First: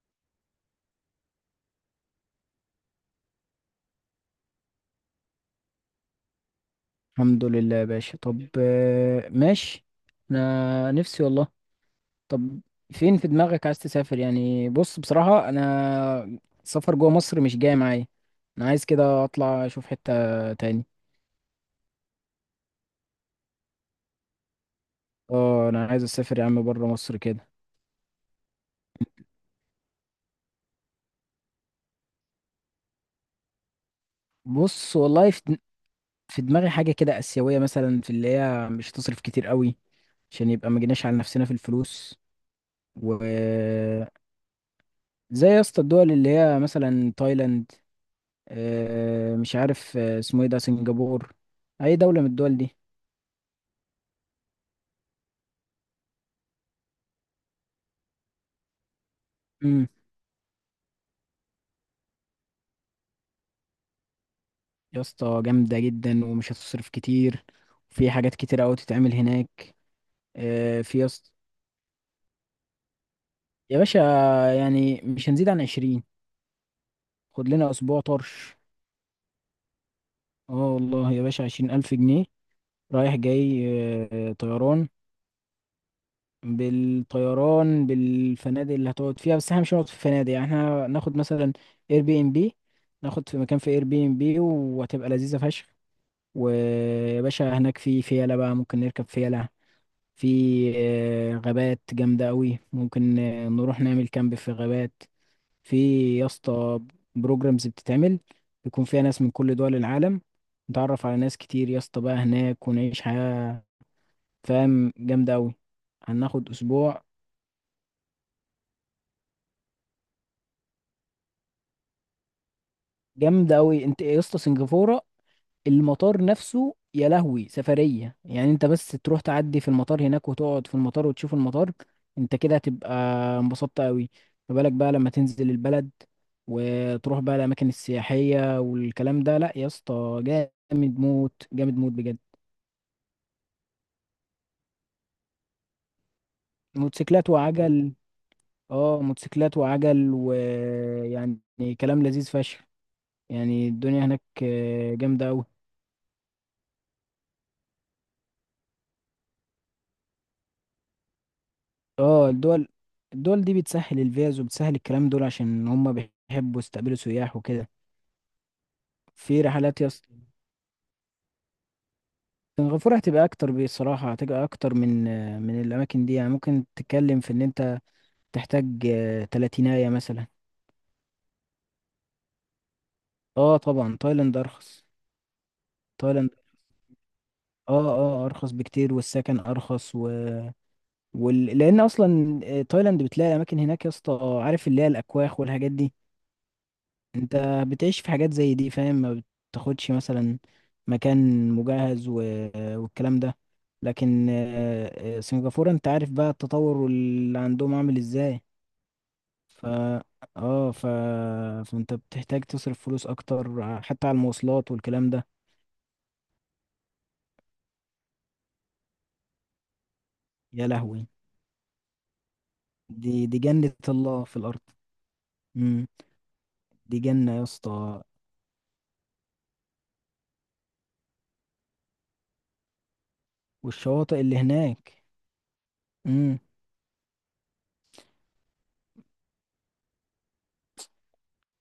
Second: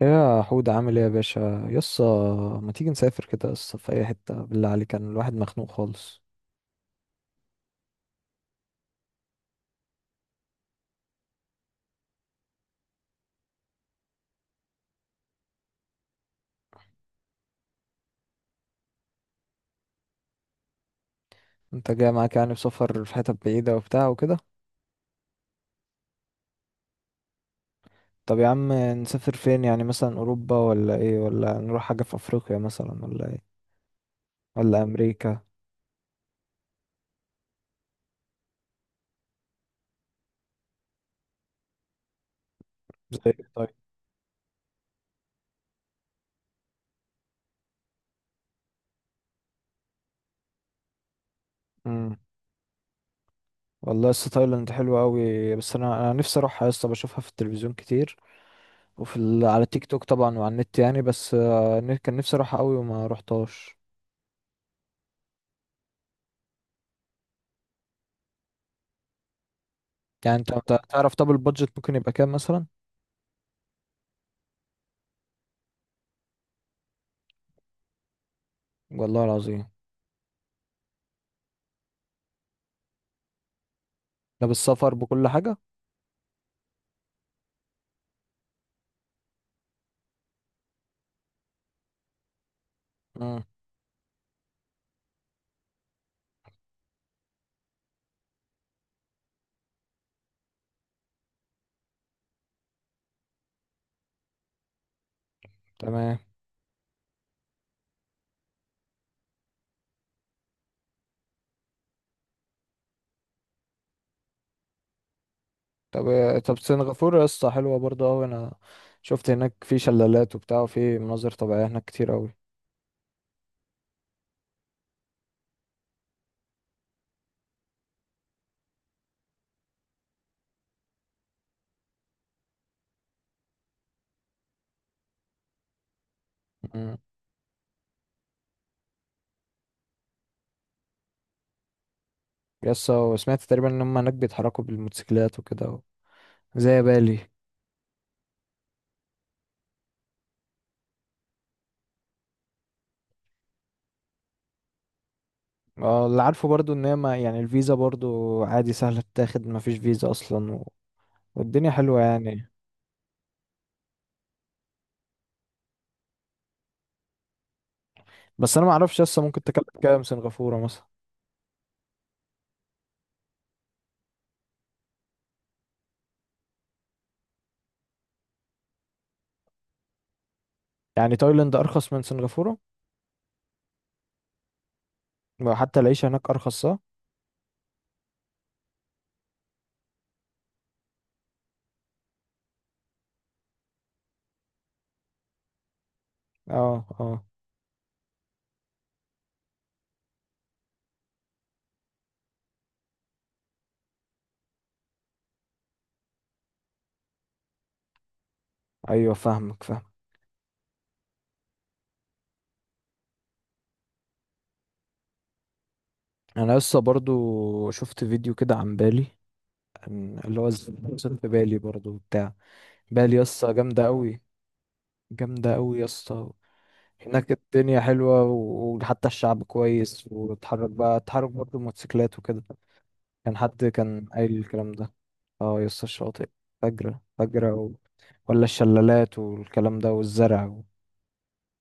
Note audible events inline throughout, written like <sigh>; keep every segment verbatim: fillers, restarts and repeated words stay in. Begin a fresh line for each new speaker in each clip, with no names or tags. يا حود، عامل ايه يا باشا يسا؟ ما تيجي نسافر كده يسا في اي حتة، بالله عليك كان الواحد مخنوق خالص.
الحمد لله يا باشا، طب آه، ماشي. انا نفسي والله. طب فين في دماغك عايز تسافر؟ يعني بص، بصراحة انا سفر جوه مصر مش جاي معايا. انا عايز كده اطلع اشوف حتة تاني.
انت جاي معاك يعني، بسفر في حتت بعيدة وبتاع وكده؟
اه انا عايز اسافر يا عم بره مصر كده.
طب يا عم، نسافر فين يعني؟ مثلا اوروبا ولا ايه، ولا نروح حاجة في افريقيا مثلا ولا ايه، ولا
بص والله
امريكا؟
في دم- في دماغي حاجة كده آسيوية مثلا، في اللي هي مش هتصرف كتير قوي، عشان يبقى ما جيناش على نفسنا في الفلوس. و
زي ايه طيب؟
زي يا اسطى الدول اللي هي مثلا تايلاند. آه، مش عارف آه، اسمه ايه ده، سنغافور. اي
امم.
دولة من الدول دي.
والله يسا، تايلاند حلوة قوي. بس انا انا نفسي اروحها يسا، بشوفها في التلفزيون كتير. وفي ال... على تيك
امم.
توك طبعا وعلى النت يعني. بس آه، كان نفسي اروحها قوي وما روحتهاش.
يا اسطى جامدة جدا ومش هتصرف كتير، وفي حاجات كتير قوي تتعمل هناك.
يعني انت أنت
آه، في يا
تعرف. طب
اسطى،
البادجت ممكن يبقى كام مثلا؟
يا باشا، يعني مش هنزيد عن عشرين. خد لنا اسبوع طرش.
والله العظيم.
اه والله يا باشا عشرين الف جنيه، رايح جاي. آه،
ده
طيران،
بالسفر بكل حاجة؟
بالطيران، بالفنادق اللي هتقعد فيها. بس احنا مش هنقعد في فنادق يعني، احنا ناخد مثلا اير بي ام بي. ناخد في
امم.
مكان في اير بي ام بي وهتبقى لذيذة فشخ. ويا باشا هناك في فيلة بقى، ممكن نركب فيلة. في آه، غابات جامدة أوي، ممكن آه، نروح نعمل كامب في غابات. في
تمام.
يا اسطى بروجرامز بتتعمل، بيكون فيها ناس من كل دول العالم. نتعرف على ناس كتير يا اسطى بقى هناك ونعيش حياة، فاهم، جامدة أوي.
طب
هناخد
طب
أسبوع.
سنغافورة يا اسطى حلوة برضه أوي. أنا شفت هناك في شلالات وبتاع، وفي مناظر طبيعية هناك كتير أوي.
جامدة أوي أنت يا اسطى، سنغافورة المطار نفسه يا لهوي سفرية. يعني انت بس تروح تعدي في المطار هناك، وتقعد في المطار وتشوف المطار، انت كده هتبقى انبسطت قوي. ما بالك بقى لما تنزل البلد
امم.
وتروح بقى الأماكن السياحية والكلام ده. لا يا اسطى، جامد موت جامد موت بجد.
يا اسطى، وسمعت تقريبا إن هما هناك بيتحركوا بالموتوسيكلات وكده، زي بالي.
موتوسيكلات وعجل، اه موتوسيكلات وعجل، ويعني كلام لذيذ فشخ. يعني الدنيا هناك آه، جامدة أوي.
اه، اللي عارفه برضه إن هي ما يعني الفيزا برضه عادي سهلة تتاخد، مفيش فيزا أصلا و... والدنيا حلوة
اه
يعني.
الدول، الدول دي بتسهل الفيز وبتسهل الكلام دول، عشان هم بيحبوا يستقبلوا سياح وكده.
بس أنا معرفش لسه،
في
ممكن تكلف
رحلات
كام
يس،
سنغافورة مثلا؟
سنغافورة هتبقى اكتر، بصراحة هتبقى اكتر من من الاماكن دي. يعني ممكن تتكلم في ان انت تحتاج آه، تلاتيناية مثلا.
يعني تايلاند أرخص من سنغافورة؟
اه طبعا تايلاند ارخص.
وحتى العيشة هناك
تايلاند
أرخص صح؟
اه اه ارخص بكتير، والسكن ارخص و... وال... لان اصلا آه، تايلاند بتلاقي اماكن هناك يا اسطى، آه، عارف اللي هي الاكواخ والحاجات دي.
اه، اه،
انت بتعيش في حاجات زي دي، فاهم؟ ما بتاخدش مثلا مكان مجهز و... والكلام ده. لكن آه، آه، سنغافورة انت عارف بقى التطور اللي عندهم عامل ازاي.
ايوه فاهمك
ف
فاهم.
اه ف... فانت بتحتاج تصرف فلوس اكتر ع- حتى على المواصلات والكلام ده.
انا لسه برضو شفت فيديو كده عن بالي. عن- اللي هو
يا
ازاي
لهوي،
وصلت بالي برضو بتاع.
دي
بالي
دي
يسطا
جنة
جامدة قوي،
الله في الارض.
جامدة قوي
امم،
يسطا.
دي
هناك
جنة يا اسطى.
الدنيا حلوة و- وحتى الشعب كويس، وتحرك بقى تحرك برضو موتوسيكلات وكده. كان حد كان
والشواطئ
قايل
اللي
الكلام ده.
هناك.
اه، يسطا الشاطئ
امم،
فجرة فجرة و... ولا الشلالات والكلام ده والزرع و...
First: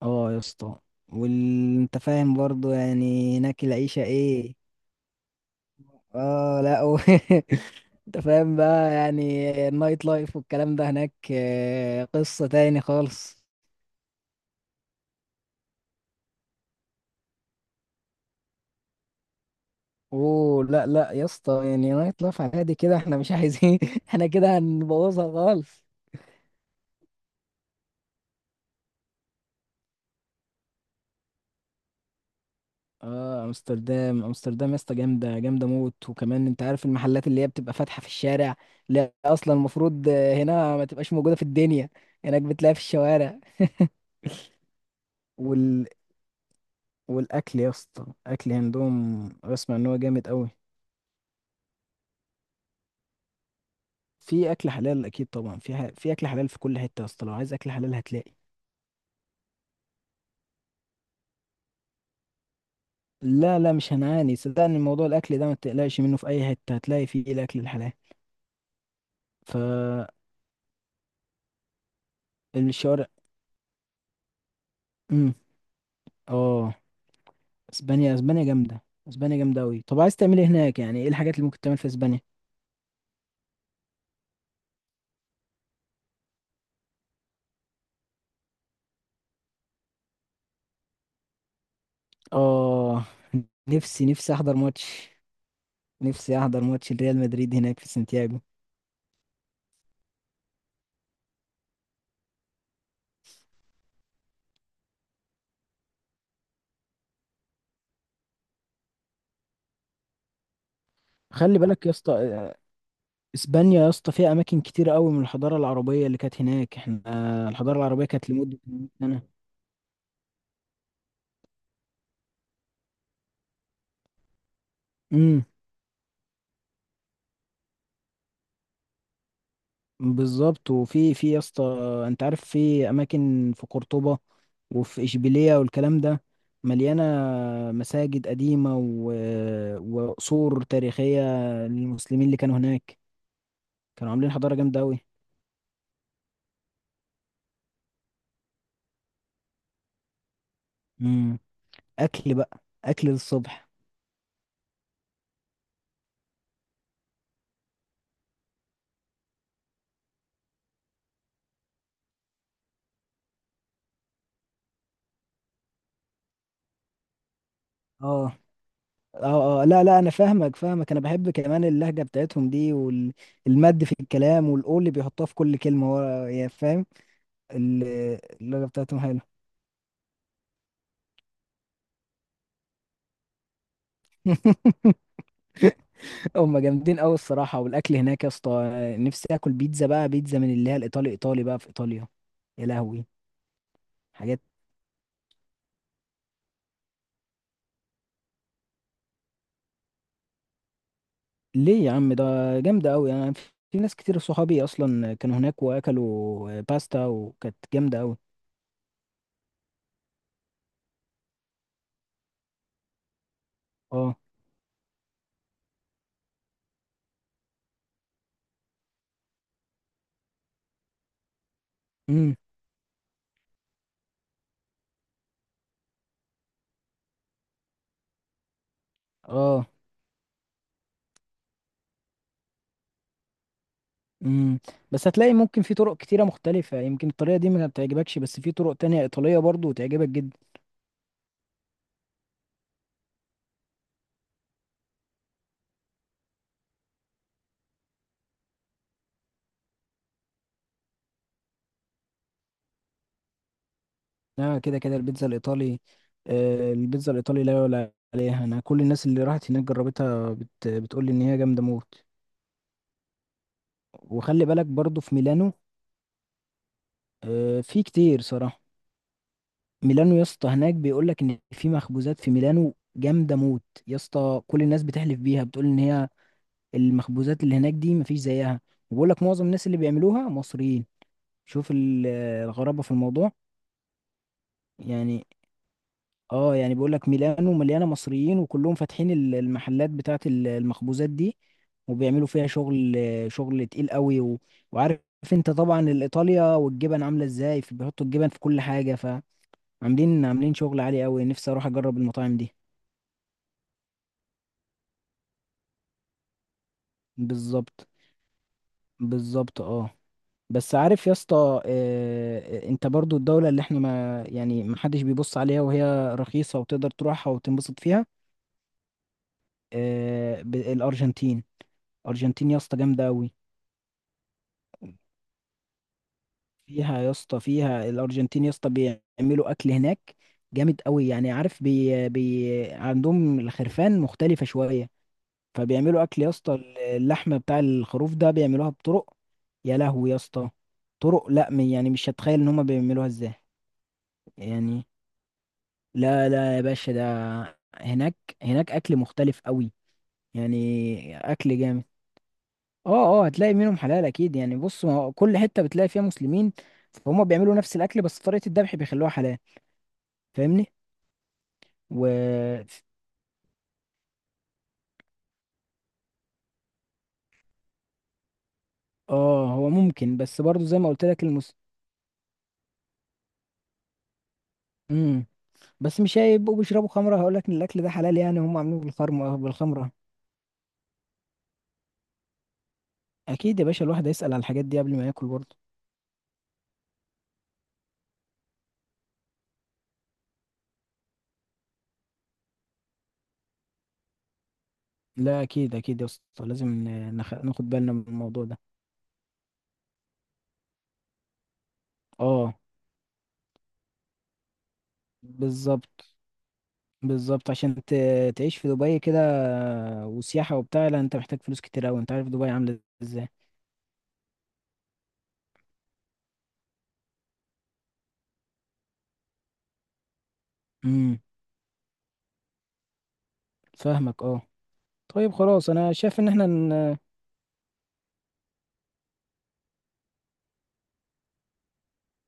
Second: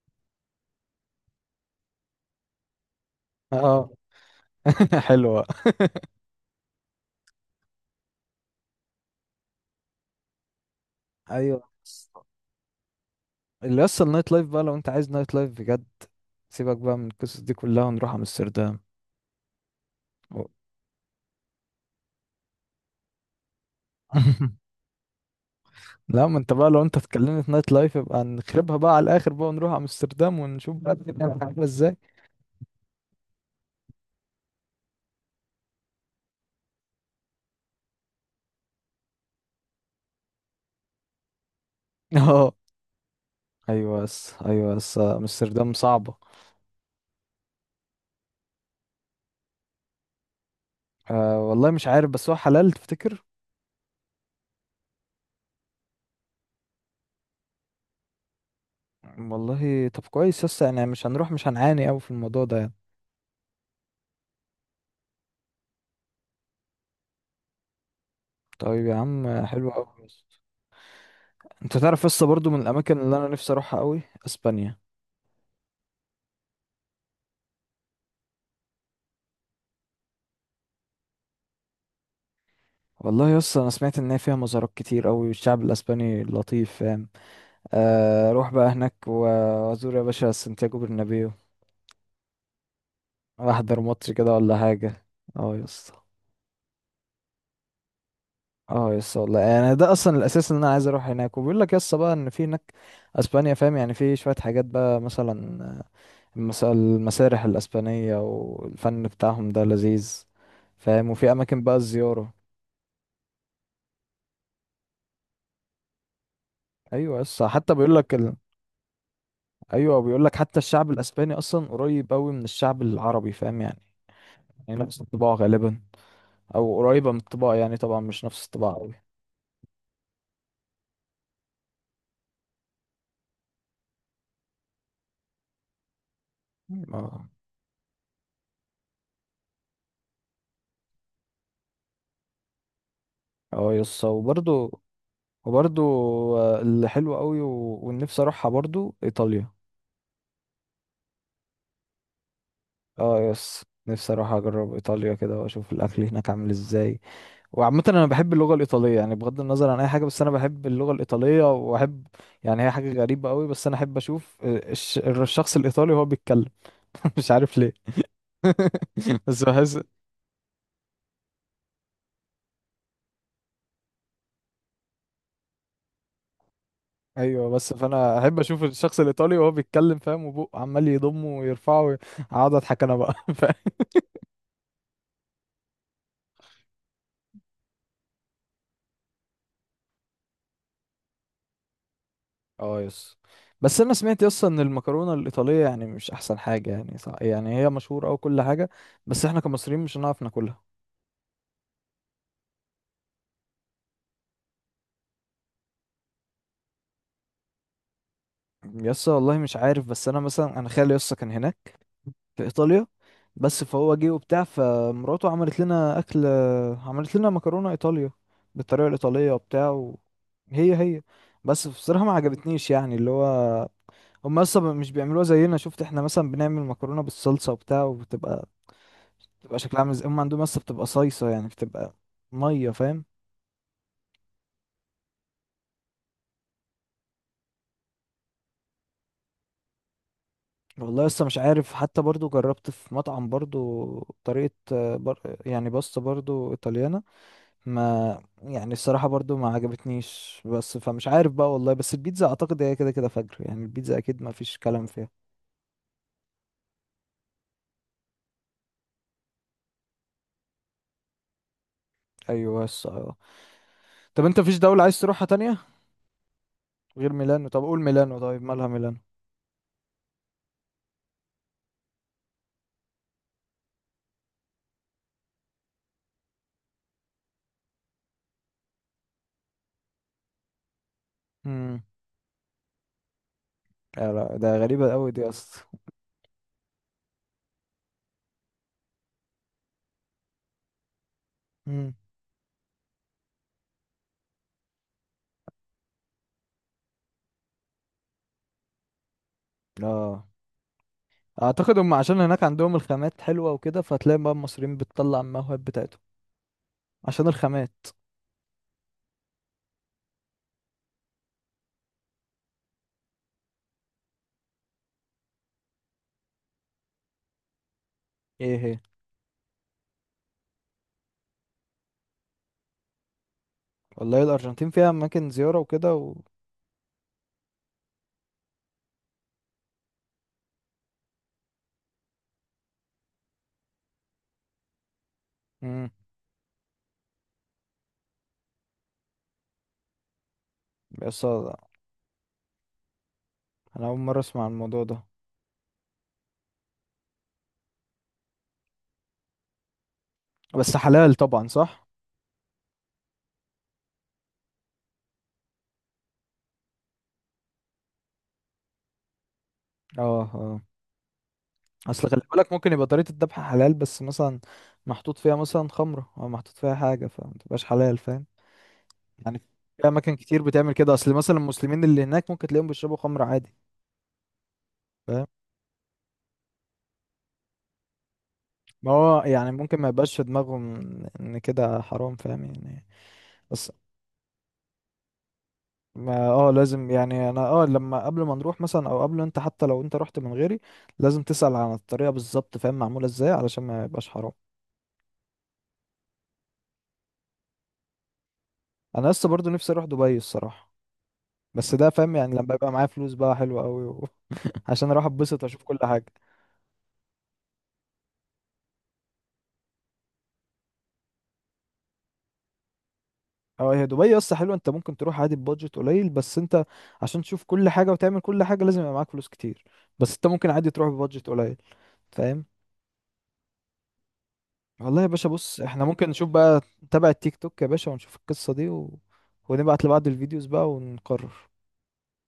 اه يا اسطى وانت فاهم برضو يعني هناك
اه.
العيشة ايه.
<laughs> حلوة.
اه لا و... <laughs> انت فاهم بقى يعني، النايت لايف والكلام ده هناك
ايوه،
آه، قصة تاني خالص.
اللي اصلا النايت لايف بقى، لو انت عايز نايت لايف بجد سيبك بقى من القصص دي كلها ونروح امستردام. و-
اوه لا لا يا اسطى، يعني نايت لايف عادي كده، احنا مش عايزين <laughs> احنا
<laughs>
كده هنبوظها خالص.
لا ما انت بقى، لو انت اتكلمت نايت لايف يبقى نخربها بقى على الاخر بقى، ونروح امستردام ونشوف بقى الدنيا هتبقى عامله ازاي.
اه، امستردام، امستردام يا اسطى جامده جامده موت. وكمان انت عارف المحلات اللي هي بتبقى فاتحه في الشارع. لا اصلا المفروض آه، هنا ما تبقاش موجوده في الدنيا،
<laughs>
هناك
اه،
بتلاقيها في الشوارع.
ايوه بس، ايوه بس امستردام
وال...
صعبه.
والاكل يا اسطى، الاكل عندهم بسمع ان هو جامد قوي.
أه، والله مش عارف، بس هو حلال تفتكر؟
في اكل حلال اكيد طبعا، في ح... في اكل حلال في كل حته يا اسطى، لو عايز اكل حلال هتلاقي.
والله طب كويس يس، يعني مش هنروح، مش هنعاني قوي في الموضوع ده يعني.
لا لا مش هنعاني، صدقني موضوع الاكل ده ما تقلقش منه، في اي حته هتلاقي فيه الاكل الحلال
طيب يا عم، حلو قوي.
فالشوارع.
انت تعرف يس، برضو من الاماكن اللي انا نفسي اروحها قوي اسبانيا.
امم، اه اسبانيا، اسبانيا جامده. اسبانيا جامده قوي. طب عايز تعمل ايه هناك؟ يعني ايه الحاجات اللي ممكن تعمل في اسبانيا؟
والله يا اسطى، انا سمعت ان هي فيها مزارات كتير قوي، والشعب الاسباني لطيف فاهم. آه، اروح بقى هناك و- وازور يا باشا سانتياغو برنابيو.
اه
احضر
نفسي
ماتش كده
نفسي احضر
ولا حاجه.
ماتش،
اه يا اسطى.
نفسي احضر ماتش ريال مدريد هناك في سانتياغو.
اه يا اسطى، والله يعني ده اصلا الاساس، ان انا عايز اروح هناك، وبيقول لك يا اسطى بقى ان في هناك اسبانيا فاهم. يعني في شويه حاجات بقى مثلا آه، المس- المسارح الاسبانيه والفن بتاعهم ده لذيذ فاهم. وفي
خلي
اماكن بقى
بالك يا اسطى،
الزياره.
اسبانيا يا اسطى فيها اماكن كتير قوي من الحضاره العربيه اللي كانت هناك. احنا
ايوه يا اسطى
آه،
حتى
الحضاره
بيقول
العربيه
لك،
كانت لمده مية سنه.
ايوه بيقول لك حتى الشعب الاسباني اصلا قريب قوي من الشعب العربي فاهم يعني. يعني نفس الطباع
امم،
غالبا، او قريبه من الطباع يعني، طبعا مش نفس الطباع قوي.
بالظبط. وفي في يا اسطى، انت عارف في اماكن في قرطبه وفي اشبيليه والكلام ده، مليانه
اه،
مساجد قديمه و... وقصور تاريخيه للمسلمين اللي كانوا هناك،
اه يس.
كانوا عاملين حضاره جامده
وبرضو
قوي.
وبرضو آه، اللي حلو قوي و... والنفسي اروحها برضو ايطاليا.
امم، اكل بقى، اكل
اه يس،
للصبح.
نفسي اروح اجرب ايطاليا كده واشوف الاكل هناك عامل ازاي. وعامه انا بحب اللغه الايطاليه، يعني بغض النظر عن اي حاجه، بس انا بحب اللغه الايطاليه واحب. يعني هي حاجه غريبه قوي، بس انا احب اشوف آه، الش... الشخص الايطالي وهو بيتكلم. <laughs> مش عارف ليه.
اه
<laughs> بس
اه اه
بحس.
لا لا انا فاهمك فاهمك، انا بحب كمان اللهجه بتاعتهم دي، والمد في الكلام، والاو اللي بيحطوها في كل كلمه ورا، يعني فاهم.
ايوه بس،
ال-
فانا احب اشوف
اللهجه
الشخص
بتاعتهم
الايطالي
حلوه.
وهو بيتكلم فاهم، وبقه عمال يضمه ويرفعه وي- اقعد اضحك انا بقى. <laughs> فاهم.
<laughs> هم جامدين قوي الصراحه. والاكل هناك يا اسطى، نفسي اكل بيتزا بقى، بيتزا من اللي هي الايطالي، ايطالي بقى في ايطاليا. يا
اه
لهوي،
يس. بس انا سمعت
حاجات،
اصلا ان المكرونه الايطاليه يعني مش احسن حاجه، يعني صح، يعني هي مشهوره او كل حاجه. بس احنا كمصريين مش هنعرف ناكلها.
ليه يا عم؟ ده جامده قوي. انا في في ناس كتير صحابي اصلا كانوا هناك واكلوا آه، باستا وكانت جامده قوي.
يسا والله مش عارف، بس انا مثلا انا خالي يسا كان هناك في ايطاليا. بس فهو جه
اه،
وبتاع، فمراته عملت لنا اكل. عملت لنا مكرونه ايطاليا بالطريقه الايطاليه وبتاع و... هي هي بس بصراحه ما
امم.
عجبتنيش، يعني اللي هو هم اصلا مش بيعملوها زينا. شفت، احنا مثلا بنعمل مكرونه بالصلصه وبتاع وبتبقى بتبقى
اه
شكلها عامل ازاي، هم عندهم اصلا بتبقى صيصه، يعني بتبقى ميه فاهم.
امم، بس هتلاقي ممكن في طرق كتيرة مختلفة، يمكن الطريقة دي ما تعجبكش، بس في طرق تانية إيطالية برضو تعجبك جدا.
والله لسه مش عارف، حتى برضو جربت في مطعم برضو طريقة آه، بر... يعني باستا برضو ايطاليانة. ما يعني الصراحة برضو ما عجبتنيش، بس فمش عارف بقى والله. بس البيتزا اعتقد هي كده كده فجر، يعني البيتزا اكيد ما فيش
لا كده
كلام
كده
فيها.
البيتزا الإيطالي، آه، البيتزا الإيطالي لا يعلى عليها. أنا كل الناس اللي راحت هناك جربتها، بت... بتقول لي إن هي جامدة موت.
ايوه بس اه. طب انت
وخلي
فيش
بالك
دولة عايز
برضو في
تروحها
ميلانو.
تانية غير ميلانو؟ طب
آه،
قول
في
ميلانو.
كتير
طيب
صراحة.
مالها ميلانو؟
ميلانو يا اسطى، هناك بيقول لك إن في مخبوزات في ميلانو جامدة موت يا اسطى. كل الناس بتحلف بيها، بتقول إن هي المخبوزات اللي هناك دي مفيش زيها. وبقول لك معظم الناس اللي بيعملوها مصريين. شوف
امم.
ال- الغرابة في الموضوع.
لا، لا، ده غريبة قوي
يعني،
دي اصلا.
اه يعني بيقول لك ميلانو مليانة مصريين، وكلهم فاتحين ال- المحلات بتاعة ال- المخبوزات دي،
امم.
وبيعملوا فيها شغل، شغل تقيل قوي و... وعارف انت طبعا الايطاليا والجبن عاملة ازاي، في بيحطوا الجبن في كل حاجة،
اه،
فعاملين عاملين شغل عالي قوي. نفسي اروح
اعتقد هم
اجرب
عشان
المطاعم
هناك
دي.
عندهم الخامات حلوة وكده، فتلاقي بقى المصريين بتطلع الموهب بتاعتهم عشان الخامات.
بالظبط، بالظبط اه. بس عارف يا اسطى آه، انت برضو الدولة اللي احنا، ما يعني ما حدش بيبص عليها، وهي رخيصة وتقدر تروحها وتنبسط فيها.
ايه هي؟
آه، ب- الارجنتين، الارجنتين يا اسطى جامده قوي.
والله الارجنتين فيها اماكن زيارة وكده و
فيها يا اسطى، فيها الارجنتين يا اسطى بيعملوا اكل هناك جامد قوي، يعني عارف بي بي عندهم الخرفان مختلفه شويه.
امم.
فبيعملوا اكل يا اسطى، اللحمه بتاع الخروف ده بيعملوها بطرق، يا لهوي يا اسطى،
بس
طرق لا
آه،
م- يعني مش هتخيل ان هم بيعملوها ازاي.
انا اول مرة اسمع عن الموضوع
يعني
ده.
لا لا يا باشا، ده هناك، هناك اكل مختلف قوي،
بس حلال
يعني
طبعا
اكل جامد.
صح؟
اه اه هتلاقي منهم حلال اكيد، يعني بص، ما هو كل حته بتلاقي فيها مسلمين، فهم بيعملوا نفس الاكل، بس طريقه الذبح بيخلوها حلال،
اه اه.
فاهمني.
اصل خلي بالك، ممكن
و
يبقى طريقة الذبح حلال بس مثلا محطوط فيها مثلا خمرة، او محطوط فيها حاجة، فما تبقاش حلال فاهم. يعني
اه هو
في اماكن
ممكن، بس
كتير
برضو
بتعمل
زي ما
كده،
قلت
اصل
لك
مثلا
المس
المسلمين اللي هناك ممكن تلاقيهم بيشربوا خمرة عادي. فاهم.
امم، بس مش هيبقوا بيشربوا خمره هقول لك ان الاكل ده حلال، يعني هم عاملينه
ما هو
بالخمره
يعني ممكن ما
بالخمره.
يبقاش في دماغهم ان كده حرام، فاهم يعني.
اكيد يا
بس
باشا، الواحد هيسال على الحاجات دي قبل ما ياكل برضو.
ما اه لازم يعني انا اه لما قبل ما نروح مثلا، او قبل انت، حتى لو انت رحت من غيري لازم تسأل عن الطريقة بالظبط فاهم، معمولة ازاي علشان ما يبقاش حرام.
لا اكيد اكيد يا اسطى، لازم ن- نخ... ناخد بالنا من الموضوع ده.
انا لسه برضو نفسي اروح دبي الصراحة. بس ده فاهم يعني،
اه
لما يبقى معايا فلوس بقى حلوة قوي و... <laughs> عشان اروح اتبسط واشوف كل حاجة.
بالظبط، بالظبط عشان ت... تعيش في دبي كده وسياحة وبتاع، لا انت محتاج فلوس كتير اوي، انت عارف دبي عاملة ازاي.
اه، هي دبي يا اسطى حلوة، انت ممكن تروح عادي ببادجت قليل. بس انت عشان تشوف كل حاجة وتعمل كل حاجة لازم يبقى معاك فلوس كتير. بس انت ممكن عادي تروح
امم،
ببادجت قليل فاهم.
فاهمك اه.
والله يا باشا
طيب
بص،
خلاص
احنا
انا
ممكن
شايف ان
نشوف
احنا
بقى،
ن...
نتابع التيك توك يا باشا ونشوف القصة دي و... ونبعت لبعض الفيديوز بقى ونقرر.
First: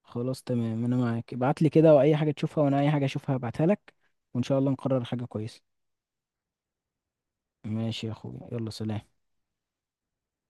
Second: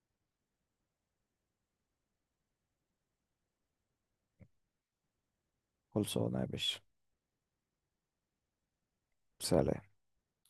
خلاص تمام، انا معاك. ابعت لي كده واي حاجة تشوفها، وانا اي حاجة اشوفها ابعتها لك، وان شاء الله نقرر حاجة كويسة.
خلصانة يا باشا.
ماشي يا اخويا، يلا سلام.
سلام.